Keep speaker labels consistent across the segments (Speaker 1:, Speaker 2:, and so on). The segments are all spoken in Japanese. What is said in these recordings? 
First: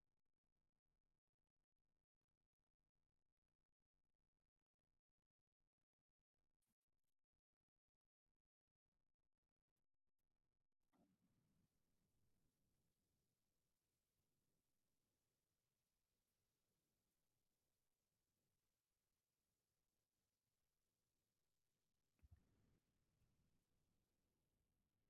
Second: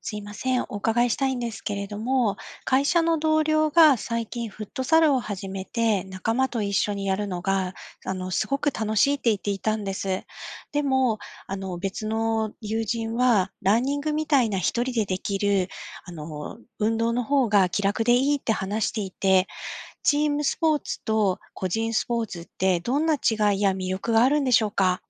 Speaker 1: すいません、お伺いしたいんですけれども、会社の同僚が最近フットサルを始めて、仲間と一緒にやるのが、すごく楽しいって言っていたんです。でも、別の友人は、ランニングみたいな一人でできる、運動の方が気楽でいいって話していて、チームスポーツと個人スポーツってどんな違いや魅力があるんでしょうか？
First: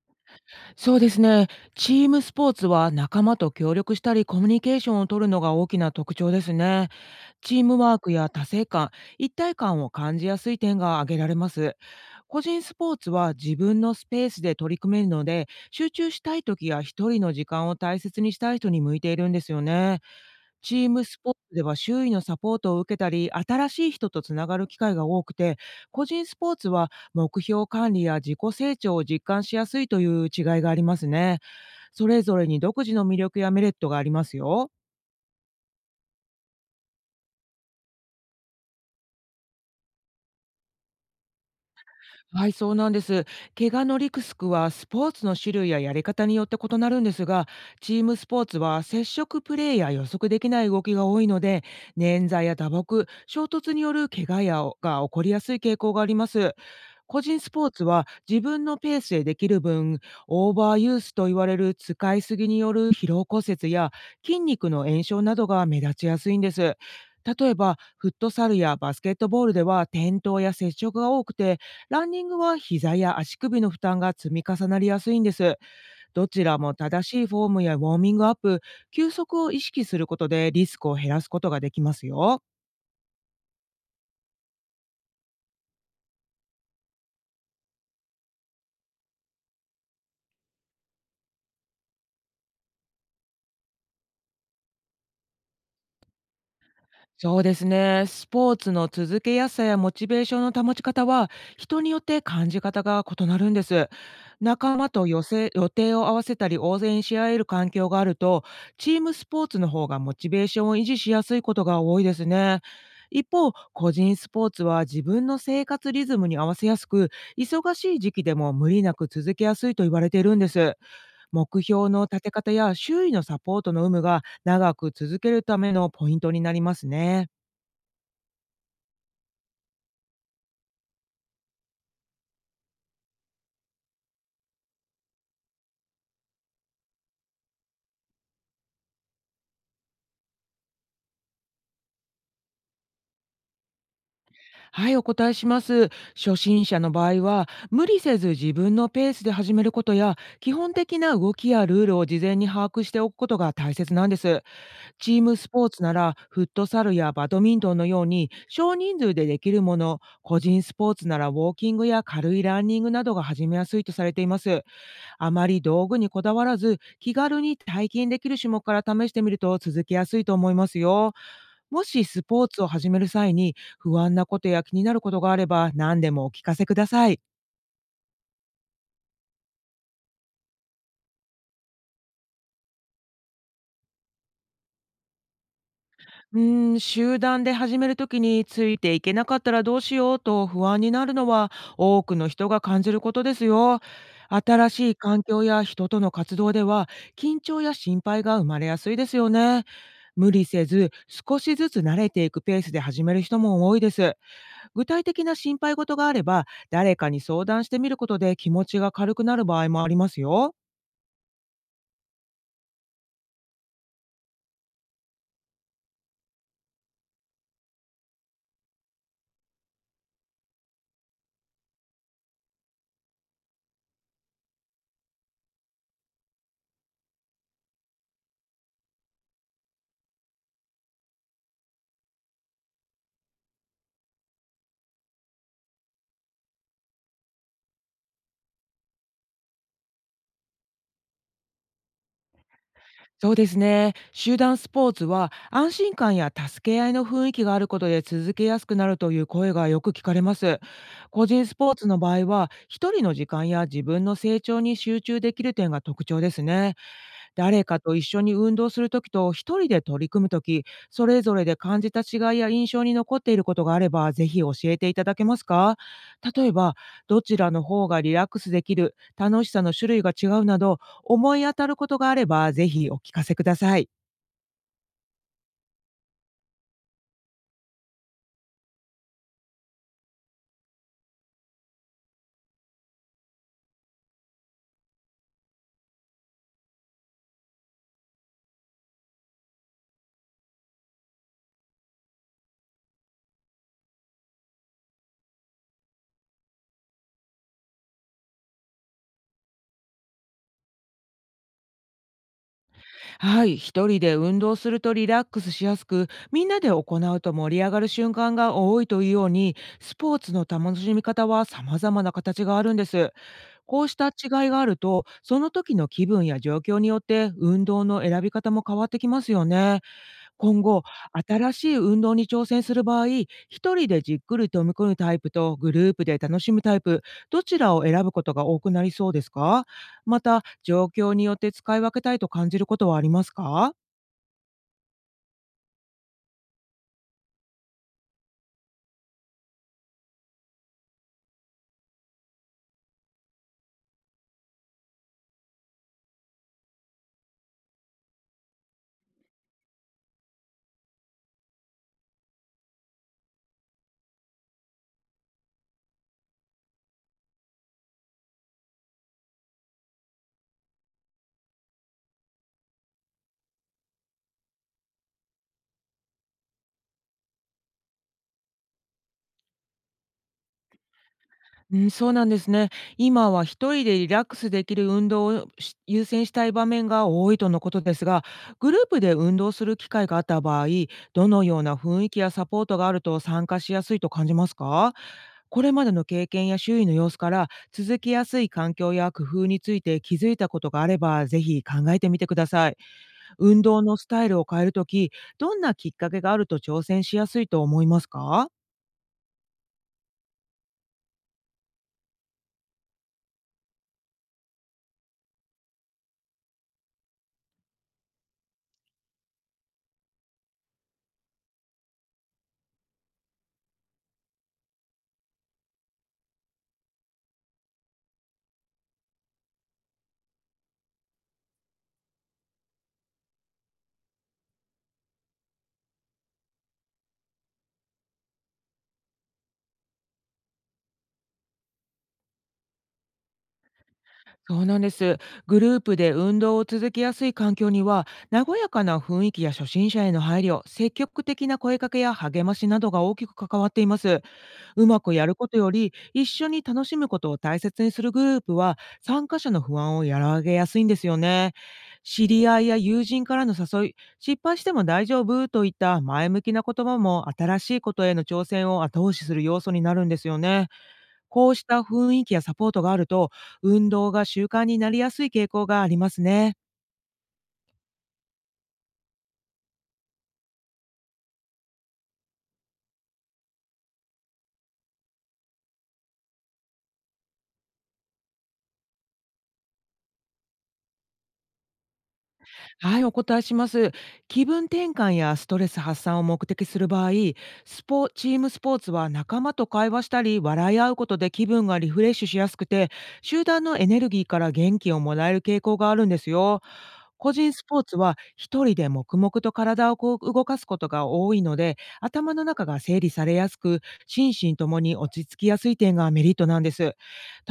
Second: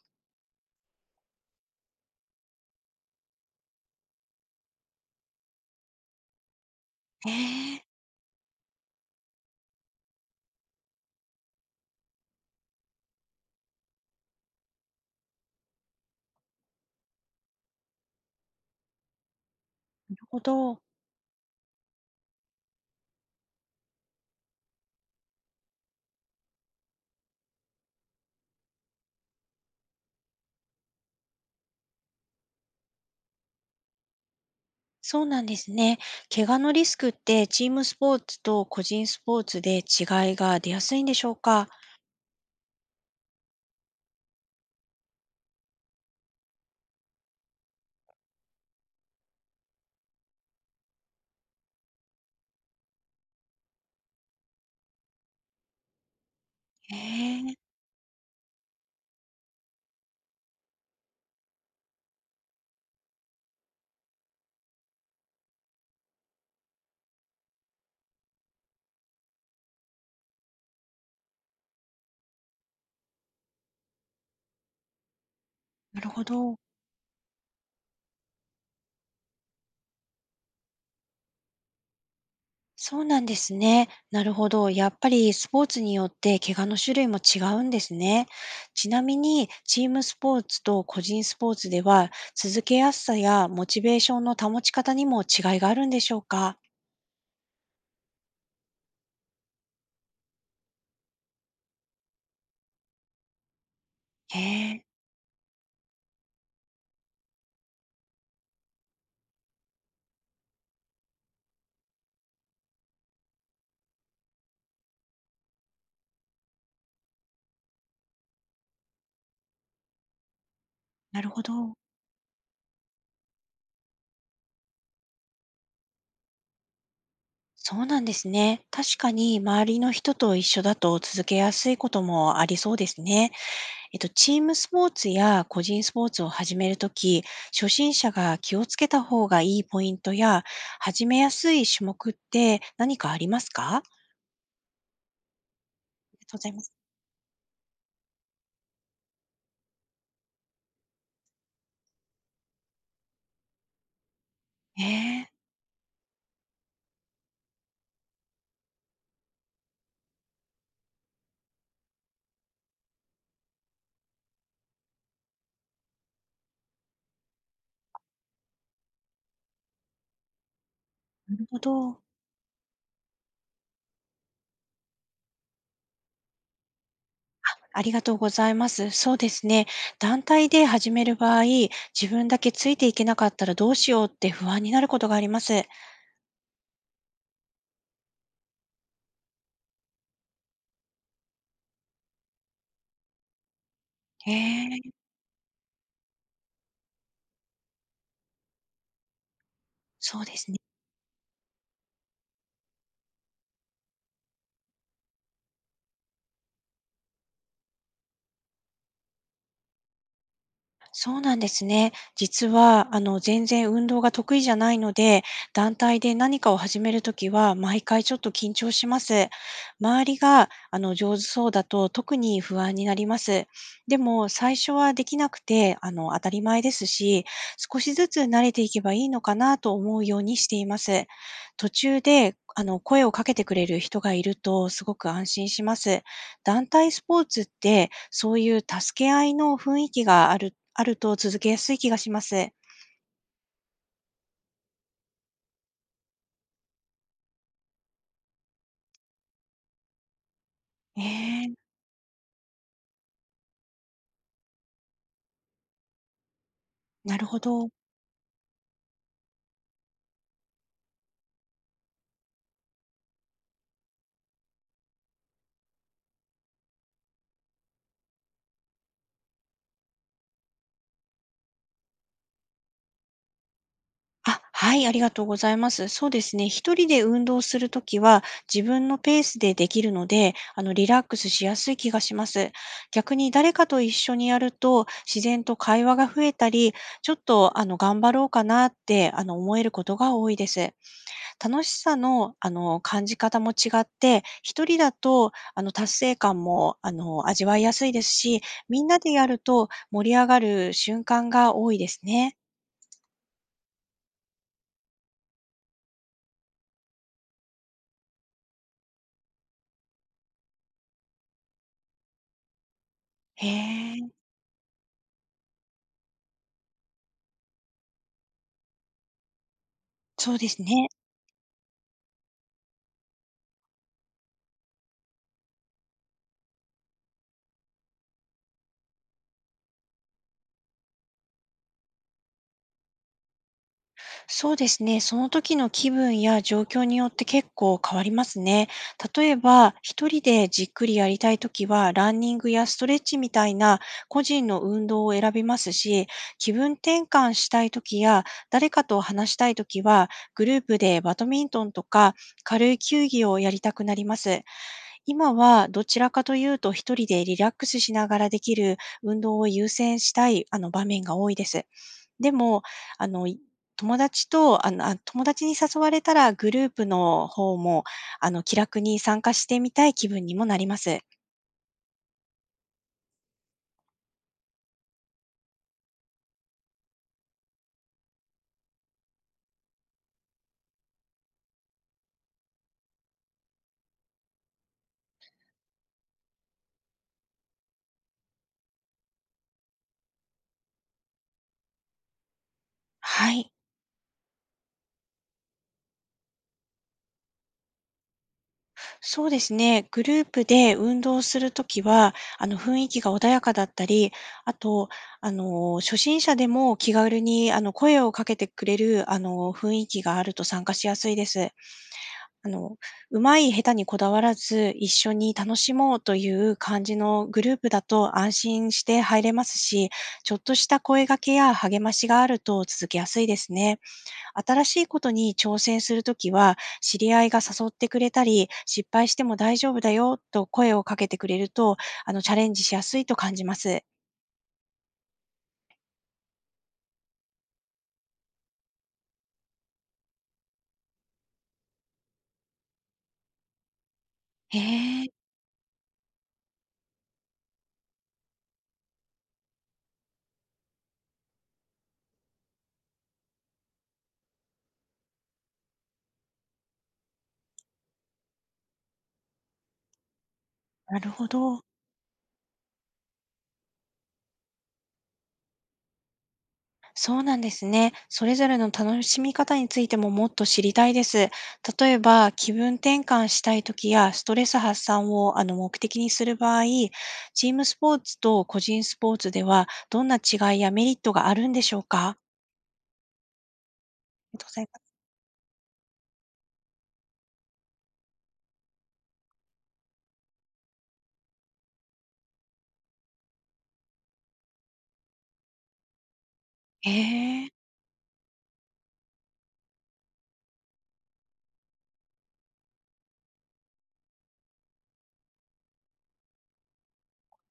Speaker 2: そうですね。チームスポーツは仲間と協力したりコミュニケーションを取るのが大きな特徴ですね。
Speaker 1: え
Speaker 2: チー
Speaker 1: え、な
Speaker 2: ム
Speaker 1: る
Speaker 2: ワークや達成感、一体感を感じやすい点が挙げられます。個人スポーツは自分のスペースで取り組めるので、集中したい時や一人の時間を大切にしたい人に向いているんですよね。
Speaker 1: ほ
Speaker 2: チ
Speaker 1: ど。
Speaker 2: ームスポーツでは周囲のサポートを受けたり、新しい人とつながる機会が多くて、個人スポーツは目標管理や自己成長を実感しやすいという違いがありますね。それぞれに独自の魅力やメリットがありますよ。
Speaker 1: そうなんですね。怪我のリスクってチームスポーツと個人スポーツで違いが出やすいんでしょうか？
Speaker 2: はい、そうなんです。怪我のリスクはスポーツの種類ややり方によって異なるんですが、チームスポーツは接触プレーや予測できない動きが多いので、捻挫や打撲、衝突による怪我が起こりやすい傾向があります。個人ス
Speaker 1: ええ、
Speaker 2: ポーツは自分のペースでできる分、オーバーユースと言われる使いすぎによる疲労骨折や筋肉の炎症などが目立ちやすいんです。例えば、フットサルやバスケットボールでは転倒や接触が多くて、ランニングは膝や足首の負担が積み重なりやすいんです。
Speaker 1: なるほ
Speaker 2: どちら
Speaker 1: ど。
Speaker 2: も正しいフォームやウォーミングアップ、休息を意識することでリスクを減らすことができますよ。
Speaker 1: そうなんですね。なるほど。やっぱりスポーツによって怪我の種類も違うんですね。ちなみに、チームスポーツと個人スポーツでは、続けやすさやモチベーションの保ち方にも違いがあるんでしょうか？
Speaker 2: そうですね。スポーツの続けやすさやモチベーションの保ち方は、人によって感じ方が異なるんです。
Speaker 1: へ
Speaker 2: 仲
Speaker 1: え、
Speaker 2: 間と予定を合わせたり、応援し合える環境があると、チームスポーツの方がモチベーションを維持しやすいことが多いですね。一方、個人スポーツは自分の生活リズムに合わせやすく、忙しい時期でも無理なく続けやすいと言われているんです。
Speaker 1: なるほ
Speaker 2: 目
Speaker 1: ど。
Speaker 2: 標の立て方や周囲のサポートの有無が長く続けるためのポイントになりますね。
Speaker 1: そうなんですね。確かに周りの人と一緒だと続けやすいこともありそうですね。えっと、チームスポーツや個人スポーツを始めるとき、初心者が気をつけた方がいいポイントや、始めやすい種目って何かありますか？あ
Speaker 2: はい、お答えします。
Speaker 1: りがとう
Speaker 2: 初
Speaker 1: ございま
Speaker 2: 心
Speaker 1: す。
Speaker 2: 者の場合は、無理せず自分のペースで始めることや、基本的な動きやルールを事前に把握しておくことが大切なんです。
Speaker 1: え
Speaker 2: チー
Speaker 1: え、
Speaker 2: ムスポーツなら、フットサルやバドミントンのように少人数でできるもの、個人スポーツならウォーキングや軽いランニングなどが始めやすいとされています。あまり道具にこだわらず、気軽に体験できる種目から試してみると続けやすいと思いますよ。
Speaker 1: なるほ
Speaker 2: も
Speaker 1: ど。
Speaker 2: しスポーツを始める際に不安なことや気になることがあれば、何でもお聞かせください。
Speaker 1: ありがとうございます。そうですね。団体で始める場合、自分だけついていけなかったらどうしようって不安になることがあります。
Speaker 2: 集団で始めるときについていけなかったらどうしようと不安になるのは、多くの人が感じることですよ。新しい
Speaker 1: ええ、
Speaker 2: 環境や人との活動では、緊張や心配が生まれやすいですよね。
Speaker 1: そう
Speaker 2: 無
Speaker 1: で
Speaker 2: 理
Speaker 1: すね。
Speaker 2: せず少しずつ慣れていくペースで始める人も多いです。具体的な心配事があれば、誰かに相談してみることで気持ちが軽くなる場合もありますよ。
Speaker 1: そうなんですね。実は、全然運動が得意じゃないので、団体で何かを始めるときは、毎回ちょっと緊張します。周りが、上手そうだと特に不安になります。でも、最初はできなくて、当たり前ですし、少しずつ慣れていけばいいのかなと思うようにしています。途中で、声をかけてくれる人がいると、すごく安心します。団体スポーツって、そういう助け合いの雰囲気があると続けやすい気がします。
Speaker 2: そうですね。集団スポーツは安心感や助け合いの雰囲気があることで、続けやすくなるという声がよく聞かれます。
Speaker 1: え
Speaker 2: 個人ス
Speaker 1: え、
Speaker 2: ポーツの場合は、一人の時間や自分の成長に集中できる点が特徴ですね。
Speaker 1: なるほ
Speaker 2: 誰
Speaker 1: ど。
Speaker 2: かと一緒に運動する時と一人で取り組む時、それぞれで感じた違いや印象に残っていることがあれば、ぜひ教えていただけますか？例えば、どちらの方がリラックスできる、楽しさの種類が違うなど、思い当たることがあれば、ぜひお聞かせください。
Speaker 1: あ、はい、ありがとうございます。そうですね、一人で運動するときは自分のペースでできるので、リラックスしやすい気がします。逆に誰かと一緒にやると、自然と会話が増えたり、ちょっと、頑張ろうかなって、思えることが多いです。楽しさの、感じ方も違って、一人だと、達成感も、味わいやすいですし、みんなでやると盛り上がる瞬間が多いですね。
Speaker 2: はい、一人で運動するとリラックスしやすく、みんなで行うと盛り上がる瞬間が多いというように、スポーツの楽しみ方は様々な形があるんです。
Speaker 1: へ
Speaker 2: こう
Speaker 1: え、
Speaker 2: した違いがあると、その時の気分や状況によって運動の選び方も変わってきますよね。
Speaker 1: そうです
Speaker 2: 今後、
Speaker 1: ね。
Speaker 2: 新しい運動に挑戦する場合、一人でじっくり飛み込むタイプとグループで楽しむタイプ、どちらを選ぶことが多くなりそうですか？また、状況によって使い分けたいと感じることはありますか？
Speaker 1: そうですね。その時の気分や状況によって結構変わりますね。例えば、一人でじっくりやりたい時は、ランニングやストレッチみたいな個人の運動を選びますし、気分転換したい時や、誰かと話したい時は、グループでバドミントンとか軽い球技をやりたくなります。今はどちらかというと、一人でリラックスしながらできる運動を優先したい場面が多いです。でも、あの、い友達と、あ、友達に誘われたらグループの方も、気楽に参加してみたい気分にもなります。
Speaker 2: うん、そうなんですね。今は一人でリラックスできる運動をし優先したい場面が多いとのことですが、グループで運動する機会があった場合、どのような雰囲気やサポートがあると参加しやすいと感じますか？これまでの経験や周囲の様子から、続きやすい環境や工夫について気づいたことがあれば、ぜひ考えてみてください。
Speaker 1: はい。
Speaker 2: 運動のスタイルを変えるとき、どんなきっかけがあると挑戦しやすいと思いますか？
Speaker 1: そうですね、グループで運動するときは、雰囲気が穏やかだったり、あと、初心者でも気軽に、声をかけてくれる、雰囲気があると参加しやすいです。あの、上手い下手にこだわらず、一緒に楽しもうという感じのグループだと安心して入れますし、ちょっとした声掛けや励ましがあると続けやすいですね。新しいことに挑戦するときは、知り合いが誘ってくれたり、失敗しても大丈夫だよと声をかけてくれると、チャレンジしやすいと感じます。
Speaker 2: そうなんです。グループで運動を続けやすい環境には、和やかな雰囲気や初心者への配慮、積極的な声かけや励ましなどが大きく関わっています。
Speaker 1: へ
Speaker 2: うま
Speaker 1: え。
Speaker 2: くやることより、一緒に楽しむことを大切にするグループは、参加者の不安を和らげやすいんですよね。知り合いや友人からの誘い、失敗しても大丈夫といった前向きな言葉も、新しいことへの挑戦を後押しする要素になるんですよね。
Speaker 1: なるほ
Speaker 2: こう
Speaker 1: ど。
Speaker 2: した雰囲気やサポートがあると、運動が習慣になりやすい傾向がありますね。
Speaker 1: そうなんですね。それぞれの楽しみ方についてももっと知りたいです。例えば、気分転換したい時やストレス発散を目的にする場合、チームスポーツと個人スポーツではどんな違いやメリットがあるんでしょうか？
Speaker 2: はい、お答えします。
Speaker 1: ありがと
Speaker 2: 気
Speaker 1: うござ
Speaker 2: 分
Speaker 1: いま
Speaker 2: 転
Speaker 1: す。
Speaker 2: 換やストレス発散を目的する場合、チームスポーツは仲間と会話したり、笑い合うことで気分がリフレッシュしやすくて、集団のエネルギーから元気をもらえる傾向があるんですよ。個
Speaker 1: ええ、
Speaker 2: 人スポーツは一人で黙々と体をこう動かすことが多いので、頭の中が整理されやすく、心身ともに落ち着きやすい点がメリットなんです。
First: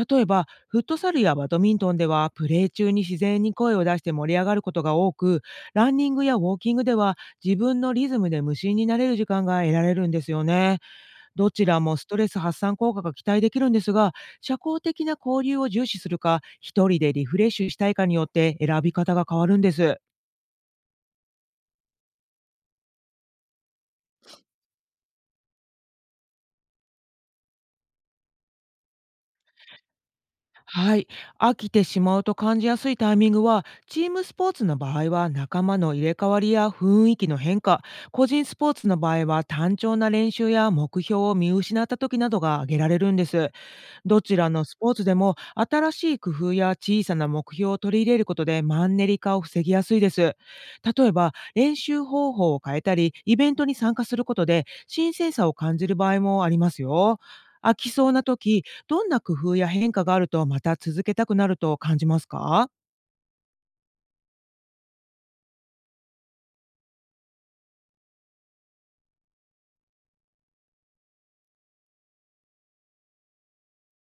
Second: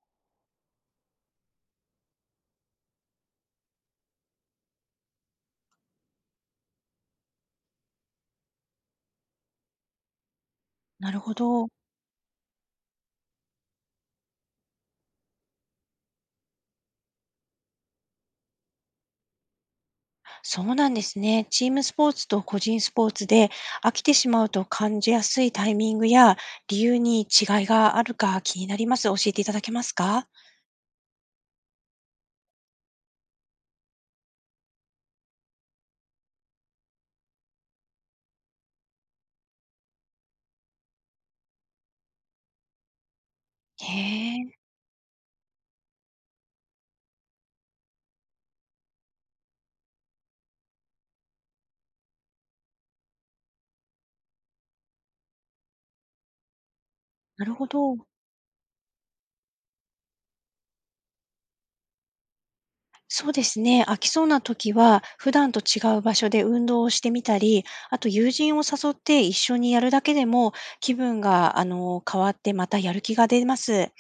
Speaker 2: 例えば、フットサルやバドミントンではプレー中に自然に声を出して盛り上がることが多く、ランニングやウォーキングでは、自分のリズムで無心になれる時間が得られるんですよね。
Speaker 1: なるほ
Speaker 2: どち
Speaker 1: ど。
Speaker 2: らもストレス発散効果が期待できるんですが、社交的な交流を重視するか、一人でリフレッシュしたいかによって選び方が変わるんです。
Speaker 1: そうなんですね。チームスポーツと個人スポーツで飽きてしまうと感じやすいタイミングや理由に違いがあるか気になります。教えていただけますか？
Speaker 2: はい。飽きてしまうと感じやすいタイミングは、チームスポーツの場合は仲間の入れ替わりや雰囲気の変化、個人スポーツの場合は単調な練習や目標を見失った時などが挙げられるんです。
Speaker 1: へ
Speaker 2: ど
Speaker 1: え、
Speaker 2: ちらのスポーツでも、新しい工夫や小さな目標を取り入れることでマンネリ化を防ぎやすいです。例えば、練習方法を変えたりイベントに参加することで新鮮さを感じる場合もありますよ。
Speaker 1: なるほ
Speaker 2: 飽き
Speaker 1: ど。
Speaker 2: そうな時、どんな工夫や変化があるとまた続けたくなると感じますか？
Speaker 1: そうですね。飽きそうな時は、普段と違う場所で運動をしてみたり、あと友人を誘って一緒にやるだけでも、気分が、変わってまたやる気が出ます。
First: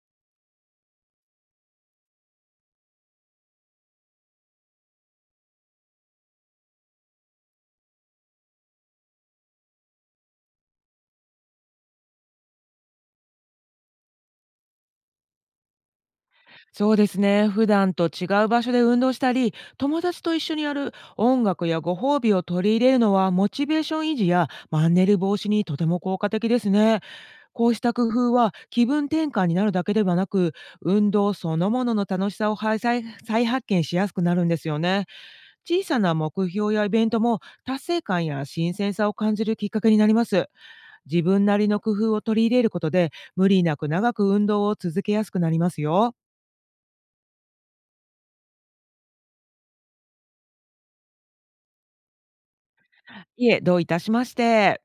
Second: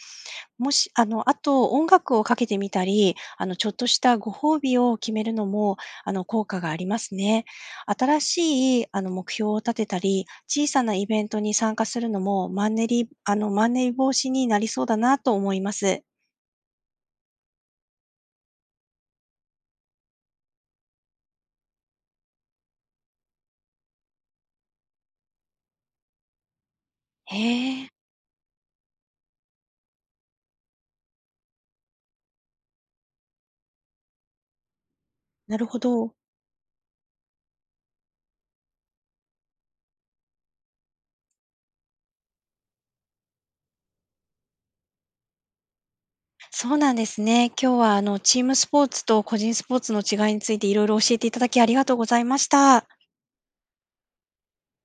Speaker 1: もし、あと音楽をかけてみたり、ちょっとしたご褒美を決めるのも、効果がありますね。新しい、目標を立てたり、小さなイベントに参加するのも、マンネリ防止になりそうだなと思います。
Speaker 2: そうですね、普段と違う場所で運動したり友達と一緒にやる、音楽やご褒美を取り入れるのはモチベーション維持やマンネリ防止にとても効果的ですね。
Speaker 1: へ
Speaker 2: こうし
Speaker 1: え、
Speaker 2: た工夫は気分転換になるだけではなく、運動そのものの楽しさを再発見しやすくなるんですよね。
Speaker 1: なるほ
Speaker 2: 小さ
Speaker 1: ど。
Speaker 2: な目標やイベントも、達成感や新鮮さを感じるきっかけになります。自分なりの工夫を取り入れることで、無理なく長く運動を続けやすくなりますよ。
Speaker 1: そうなんですね。今日はチームスポーツと個人スポーツの違いについていろいろ教えていただきありがとうございました。
Speaker 2: いえ、どういたしまして。